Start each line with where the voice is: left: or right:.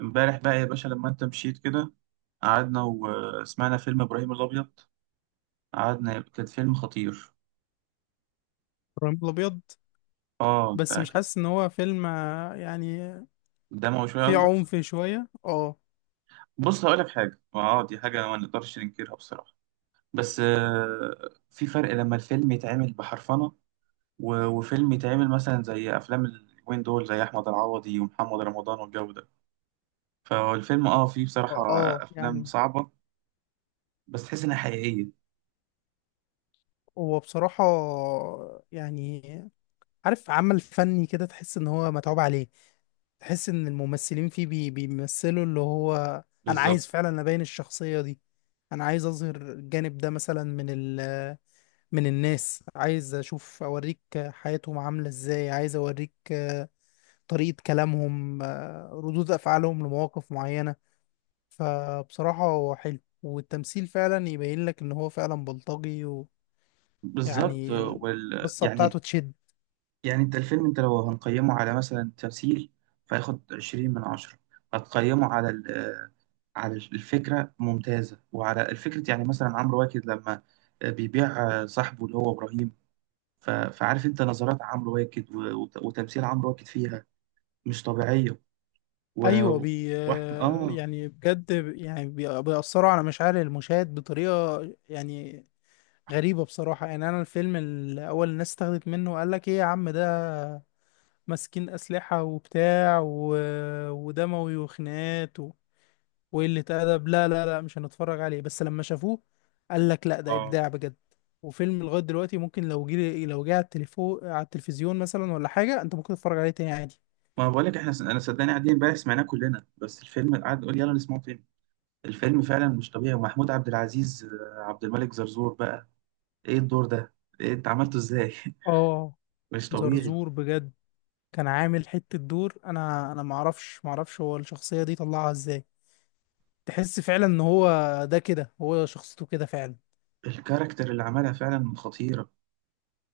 right: امبارح بقى يا باشا، لما انت مشيت كده قعدنا وسمعنا فيلم ابراهيم الابيض. قعدنا، كان فيلم خطير.
left: ابراهيم الابيض.
right: اه، انت
left: بس مش
right: اكيد.
left: حاسس ان هو فيلم، يعني
right: دموي شويه
left: فيه
right: قصدك؟
left: عنف شويه
right: بص، هقول لك حاجه. اه دي حاجه ما نقدرش ننكرها بصراحه. بس في فرق لما الفيلم يتعمل بحرفنه، وفيلم يتعمل مثلا زي افلام اليومين دول، زي احمد العوضي ومحمد رمضان والجو ده. فالفيلم فيه بصراحه
left: اه
right: افلام
left: يعني
right: صعبه، بس تحس انها حقيقيه.
left: هو بصراحه، يعني عارف، عمل فني كده تحس ان هو متعوب عليه. تحس ان الممثلين فيه بيمثلوا اللي هو انا
right: بالظبط.
left: عايز فعلا ابين الشخصيه دي. انا عايز اظهر الجانب ده مثلا من الناس، عايز اشوف اوريك حياتهم عامله ازاي، عايز اوريك طريقه كلامهم، ردود افعالهم لمواقف معينه. فبصراحة هو حلو، والتمثيل فعلا يبين لك ان هو فعلا بلطجي.
right: بالظبط.
left: ويعني القصة
right: يعني.
left: بتاعته تشد.
right: يعني انت لو هنقيمه على مثلا تمثيل، فياخد 20 من 10. هتقيمه على الفكرة ممتازة، وعلى الفكرة يعني مثلا عمرو واكد لما بيبيع صاحبه اللي هو إبراهيم. فعارف انت نظرات عمرو واكد، وتمثيل عمرو واكد فيها مش طبيعية. و...
left: ايوه، بي
right: وأحم...
left: آه،
right: اه
left: يعني بجد، يعني بيأثروا على مشاعر المشاهد بطريقة، يعني غريبة بصراحة. يعني انا الفيلم الاول الناس استخدت منه، وقال لك ايه يا عم، ده ماسكين اسلحة وبتاع ودموي وخناقات وقلة أدب. لا لا لا، مش هنتفرج عليه. بس لما شافوه قال لك لا، ده
right: اه
left: إبداع بجد. وفيلم لغاية دلوقتي ممكن، لو جه على التليفون على التلفزيون مثلا، ولا حاجة، أنت ممكن تتفرج عليه تاني عادي.
right: ما بقولك احنا، انا صدقني قاعدين امبارح سمعناه كلنا، بس الفيلم قعد نقول يلا نسمعه تاني. الفيلم فعلا مش طبيعي، ومحمود عبد العزيز، عبد الملك زرزور بقى ايه الدور ده؟ إيه انت عملته ازاي؟
left: آه
right: مش طبيعي.
left: زرزور بجد، كان عامل حتة دور. أنا معرفش هو الشخصية دي طلعها إزاي. تحس فعلا إن هو، ده كده هو شخصيته كده فعلا.
right: الكاركتر اللي عملها فعلا خطيرة.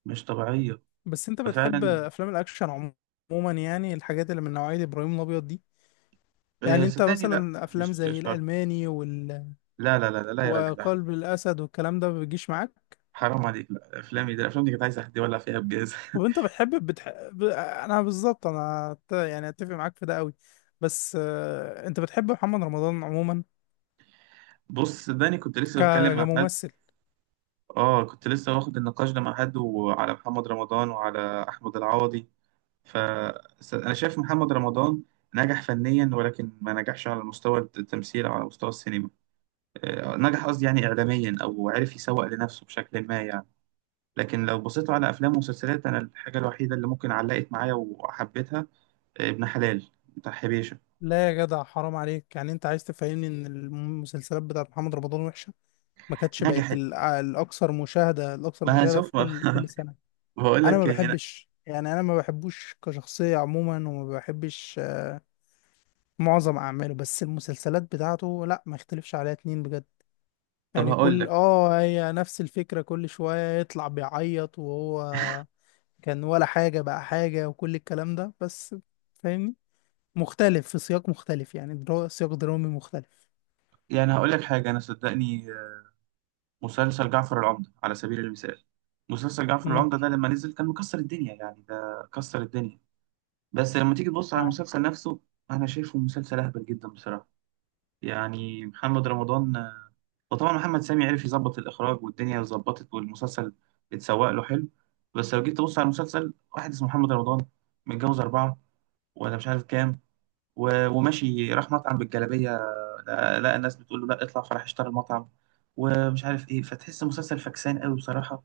right: مش طبيعية.
left: بس أنت بتحب
right: ففعلا.
left: أفلام الأكشن عموما؟ عموما يعني الحاجات اللي من نوعية إبراهيم الأبيض دي.
right: آه،
left: يعني أنت
right: صدقني لا،
left: مثلا أفلام
right: مش
left: زي
right: شرط.
left: الألماني
right: لا لا لا لا، لا يا راجل، لا.
left: وقلب الاسد والكلام ده ما بيجيش معاك؟
right: حرام عليك! لا، افلامي دي كانت عايزة حد يولع فيها بجاز.
left: طب انت بتحب انا بالظبط، انا يعني اتفق معاك في ده قوي. بس انت بتحب محمد رمضان عموما
right: بص، صدقني كنت لسه بتكلم
left: ك-
right: مع حد.
left: كممثل
right: اه، كنت لسه واخد النقاش ده مع حد، وعلى محمد رمضان وعلى احمد العوضي. ف انا شايف محمد رمضان نجح فنيا، ولكن ما نجحش على مستوى التمثيل او على مستوى السينما. نجح قصدي يعني إعلاميا، أو عرف يسوق لنفسه بشكل ما يعني. لكن لو بصيتوا على أفلام ومسلسلات، أنا الحاجة الوحيدة اللي ممكن علقت معايا وحبيتها ابن حلال بتاع حبيشة.
left: لا يا جدع حرام عليك. يعني انت عايز تفهمني ان المسلسلات بتاعت محمد رمضان وحشة؟ ما كانتش بقت
right: نجحت.
left: الاكثر مشاهدة، الاكثر
right: ما
left: مشاهدة
right: هشوف.
left: في كل سنة.
right: بقول
left: انا
right: لك
left: ما
right: إيه هنا.
left: بحبش، يعني انا ما بحبوش كشخصية عموما، وما بحبش معظم اعماله. بس المسلسلات بتاعته لا، ما يختلفش عليها اتنين بجد.
right: طب،
left: يعني
right: هقول
left: كل
right: لك.
left: هي نفس الفكرة، كل شوية يطلع بيعيط وهو كان ولا حاجة بقى حاجة، وكل الكلام ده. بس فاهمني، مختلف في سياق مختلف، يعني سياق درامي مختلف.
right: يعني هقول لك حاجة. أنا صدقني، مسلسل جعفر العمدة على سبيل المثال. مسلسل جعفر
left: امم.
right: العمدة ده لما نزل كان مكسر الدنيا، يعني ده كسر الدنيا. بس لما تيجي تبص على
left: معاك.
right: المسلسل نفسه، أنا شايفه مسلسل أهبل جدا بصراحة. يعني محمد رمضان، وطبعا محمد سامي عرف يظبط الإخراج والدنيا ظبطت والمسلسل اتسوق له حلو. بس لو جيت تبص على المسلسل، واحد اسمه محمد رمضان متجوز 4، ولا مش عارف كام، وماشي راح مطعم بالجلابية، لقى الناس بتقول له لا اطلع، فراح اشترى المطعم ومش عارف ايه. فتحس مسلسل فكسان قوي بصراحة،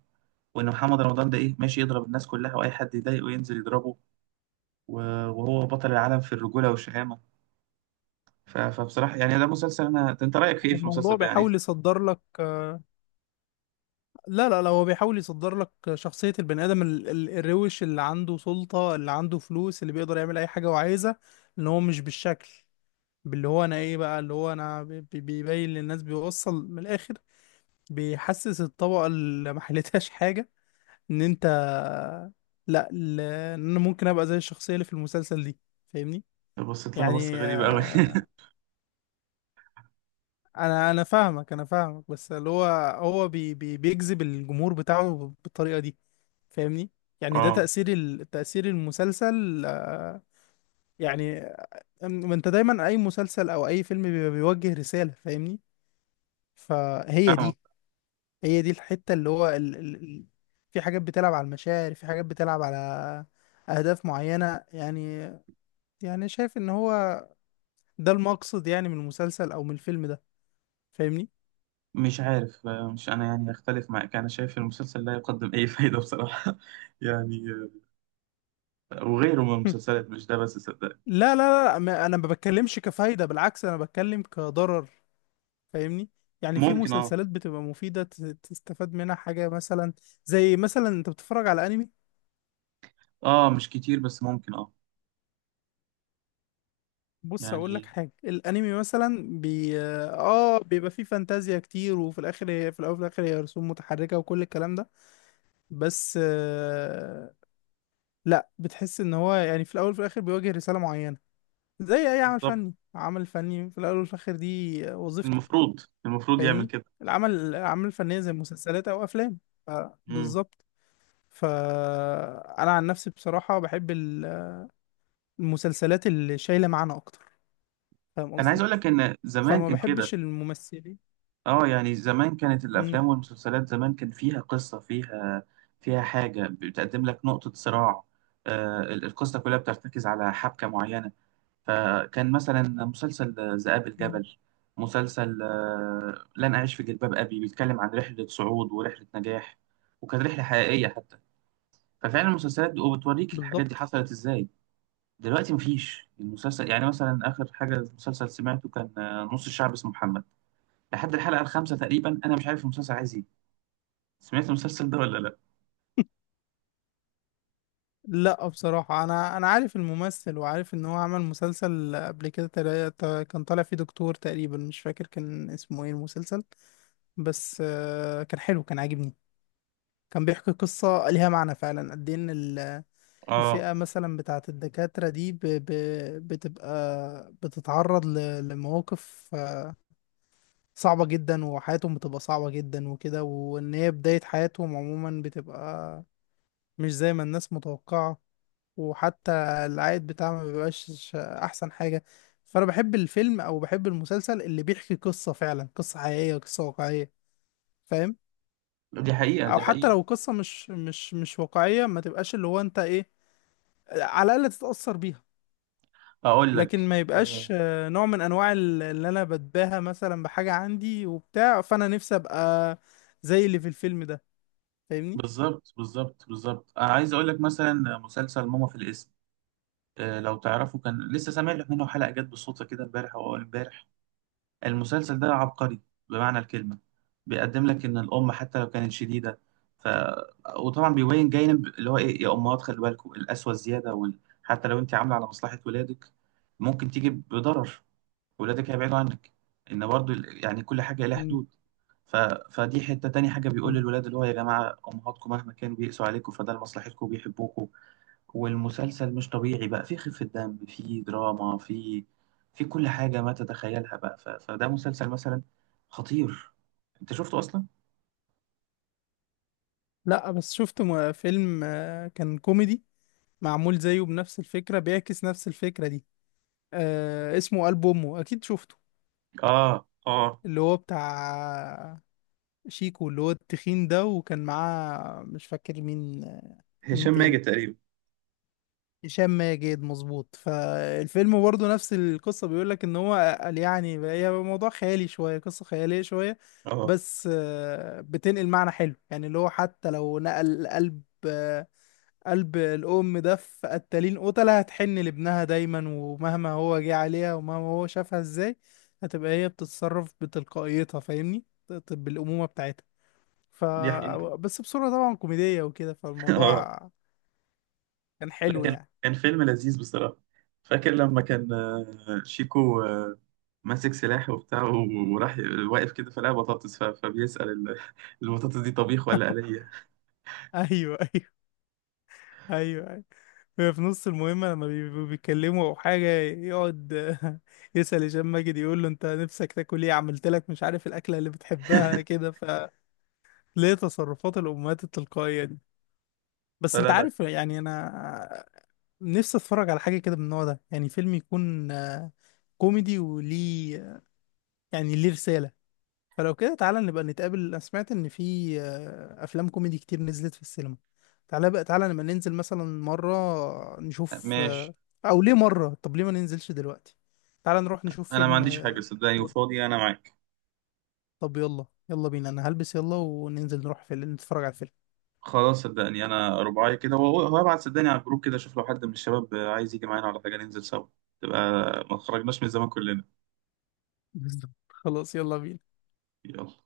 right: وان محمد رمضان ده ايه، ماشي يضرب الناس كلها، واي حد يضايقه ينزل يضربه، و- وهو بطل العالم في الرجولة والشهامة. ف- فبصراحة يعني ده مسلسل. أنا ده أنت رأيك في إيه في المسلسل
left: الموضوع
right: ده يعني؟
left: بيحاول يصدر لك. لا لا لا، هو بيحاول يصدر لك شخصية البني آدم الروش، اللي عنده سلطة، اللي عنده فلوس، اللي بيقدر يعمل أي حاجة وعايزة. اللي هو مش بالشكل، باللي هو أنا إيه بقى، اللي هو أنا بيبين للناس، بيوصل من الآخر. بيحسس الطبقة اللي ما حلتهاش حاجة ان انت، لا، ان انا ممكن ابقى زي الشخصية اللي في المسلسل دي. فاهمني؟
right: بصيت لها بصة
left: يعني
right: غريبة أوي.
left: انا فاهمك، انا فاهمك بس اللي هو هو بي بي بيجذب الجمهور بتاعه بالطريقة دي. فاهمني. يعني ده
right: أه.
left: تأثير المسلسل، يعني. ما انت دايما اي مسلسل او اي فيلم بيبقى بيوجه رسالة. فاهمني؟ فهي دي،
right: فاهمك.
left: هي دي الحتة اللي هو في حاجات بتلعب على المشاعر، في حاجات بتلعب على أهداف معينة يعني. يعني شايف إن هو ده المقصد يعني، من المسلسل أو من الفيلم ده. فاهمني؟
right: مش عارف، مش أنا يعني أختلف معاك، أنا شايف المسلسل لا يقدم أي فايدة بصراحة. يعني وغيره من المسلسلات، مش ده بس، صدق.
left: لا لا لا، أنا ما بتكلمش كفايدة، بالعكس أنا بتكلم كضرر. فاهمني؟ يعني في
right: ممكن أه.
left: مسلسلات بتبقى مفيدة، تستفاد منها حاجة مثلا. زي مثلا أنت بتتفرج على أنمي.
right: أه، مش كتير بس ممكن أه.
left: بص هقول لك
right: يعني.
left: حاجه، الانمي مثلا بي اه بيبقى فيه فانتازيا كتير، وفي الاخر هي، في الاول وفي الاخر هي رسوم متحركه وكل الكلام ده. بس لا، بتحس ان هو يعني في الاول وفي الاخر بيواجه رساله معينه. زي اي عمل
right: بالظبط.
left: فني، عمل فني في الاول وفي الاخر دي وظيفته.
right: المفروض المفروض يعمل
left: فاهمني.
right: كده.
left: الاعمال الفنيه زي مسلسلات او افلام. ف-
right: مم.
left: بالظبط. فانا عن نفسي بصراحه بحب المسلسلات اللي شايله معنى اكتر. فاهم
right: أنا عايز
left: قصدي؟
right: أقول لك إن زمان
left: فما
right: كان كده.
left: بحبش الممثلين.
right: اه، يعني زمان كانت الافلام والمسلسلات، زمان كان فيها قصه، فيها حاجه بتقدم لك نقطه صراع. القصه كلها بترتكز على حبكه معينه. فكان مثلا مسلسل ذئاب
left: مم.
right: الجبل، مسلسل لن اعيش في جلباب ابي بيتكلم عن رحله صعود ورحله نجاح، وكانت رحله حقيقيه حتى. ففعلا المسلسلات دي وبتوريك الحاجات دي
left: بالظبط.
right: حصلت ازاي. دلوقتي مفيش. المسلسل يعني مثلا، اخر حاجه مسلسل سمعته كان نص الشعب اسمه محمد. لحد الحلقه الخامسه تقريبا، انا مش عارف المسلسل عايز ايه. سمعت المسلسل ده ولا لا؟
left: لا بصراحة أنا عارف الممثل، وعارف إن هو عمل مسلسل قبل كده، كان طالع فيه دكتور تقريبا. مش فاكر كان اسمه إيه المسلسل. بس كان حلو، كان عاجبني، كان بيحكي قصة ليها معنى فعلا. قد إيه إن
right: اه،
left: الفئة مثلا بتاعة الدكاترة دي بتبقى بتتعرض لمواقف صعبة جدا، وحياتهم بتبقى صعبة جدا وكده، وإن هي بداية حياتهم عموما بتبقى مش زي ما الناس متوقعة. وحتى العائد بتاعها ما بيبقاش احسن حاجة. فانا بحب الفيلم او بحب المسلسل اللي بيحكي قصة فعلا، قصة حقيقية، قصة واقعية. فاهم؟
right: دي حقيقه،
left: او
right: دي
left: حتى
right: حقيقه.
left: لو قصة مش واقعية، ما تبقاش اللي هو انت ايه، على الاقل تتأثر بيها.
right: اقول
left: لكن
right: لك
left: ما
right: آه،
left: يبقاش نوع من انواع اللي انا بتباهى مثلا بحاجة عندي وبتاع، فانا نفسي ابقى زي اللي في الفيلم ده. فاهمني؟
right: بالظبط بالظبط بالظبط، انا عايز اقول لك مثلا مسلسل ماما في الاسم. لو تعرفه كان لسه سامع لك منه حلقه جت بالصدفه كده، امبارح او اول امبارح. المسلسل ده عبقري بمعنى الكلمه. بيقدم لك ان الام حتى لو كانت شديده. ف وطبعا بيبين جانب اللي هو ايه يا امهات، خلي بالكم القسوه الزياده، حتى لو انت عامله على مصلحه ولادك ممكن تيجي بضرر. ولادك هيبعدوا عنك. ان برضو يعني كل حاجه لها
left: مم.
right: حدود. ف... فدي حته. تاني حاجه بيقول
left: مم.
right: للولاد اللي هو يا جماعه، امهاتكم مهما كان بيقسوا عليكم فده لمصلحتكم، بيحبوكوا. والمسلسل مش طبيعي بقى، في خفه دم، في دراما، في في كل حاجه ما تتخيلها بقى. فده مسلسل مثلا خطير. انت شفته اصلا؟
left: لا بس شفت فيلم كان كوميدي، معمول زيه بنفس الفكرة، بيعكس نفس الفكرة دي. اسمه قلب امه، اكيد شفته.
right: اه، اه.
left: اللي هو بتاع شيكو، اللي هو التخين ده، وكان معاه مش فاكر مين. مين
right: هشام
left: تاني؟
right: ماجد تقريبا.
left: هشام ماجد، مظبوط. فالفيلم برضه نفس القصة، بيقول لك ان هو قال يعني هي موضوع خيالي شوية، قصة خيالية شوية.
right: اه،
left: بس بتنقل معنى حلو يعني، اللي هو حتى لو نقل قلب الأم ده في قتالين قتلة، هتحن لابنها دايما، ومهما هو جه عليها ومهما هو شافها ازاي. هتبقى هي بتتصرف بتلقائيتها، فاهمني، بالأمومة بتاعتها. ف
right: دي حقيقة.
left: بس بصورة طبعا كوميدية وكده،
right: اه.
left: فالموضوع كان
right: لا،
left: حلو
right: كان
left: يعني.
right: كان فيلم لذيذ بصراحة. فاكر لما كان شيكو ماسك سلاح وبتاع، وراح واقف كده فلقى بطاطس، ف- فبيسأل البطاطس دي طبيخ ولا آلية؟
left: ايوه، ايوه، ايوه، ايوه، هي في نص المهمه لما بيبقوا بيتكلموا او حاجه يقعد يسال هشام ماجد، يقول له انت نفسك تاكل ايه؟ عملت لك مش عارف الاكله اللي بتحبها كده، فليه تصرفات الامهات التلقائيه دي. بس انت
right: فلا، لا.
left: عارف يعني، انا نفسي اتفرج على حاجه كده من النوع ده، يعني فيلم يكون كوميدي وليه، يعني ليه رساله. فلو كده تعالى نبقى نتقابل. انا سمعت ان في افلام كوميدي كتير نزلت في السينما. تعالى بقى تعالى نبقى ننزل مثلا مرة نشوف،
right: ماشي.
left: او ليه مرة، طب ليه ما ننزلش دلوقتي؟ تعال نروح نشوف
right: انا ما
left: فيلم.
right: عنديش حاجة صدقني، وفاضي انا معاك.
left: طب يلا يلا بينا، انا هلبس يلا وننزل نروح فيلم نتفرج على الفيلم.
right: خلاص، صدقني انا رباعي كده. وابعت صدقني على الجروب كده، اشوف لو حد من الشباب عايز يجي معانا ولا حاجة ننزل سوا. تبقى ما خرجناش من زمان كلنا.
left: بالظبط، خلاص يلا بينا.
right: يلا.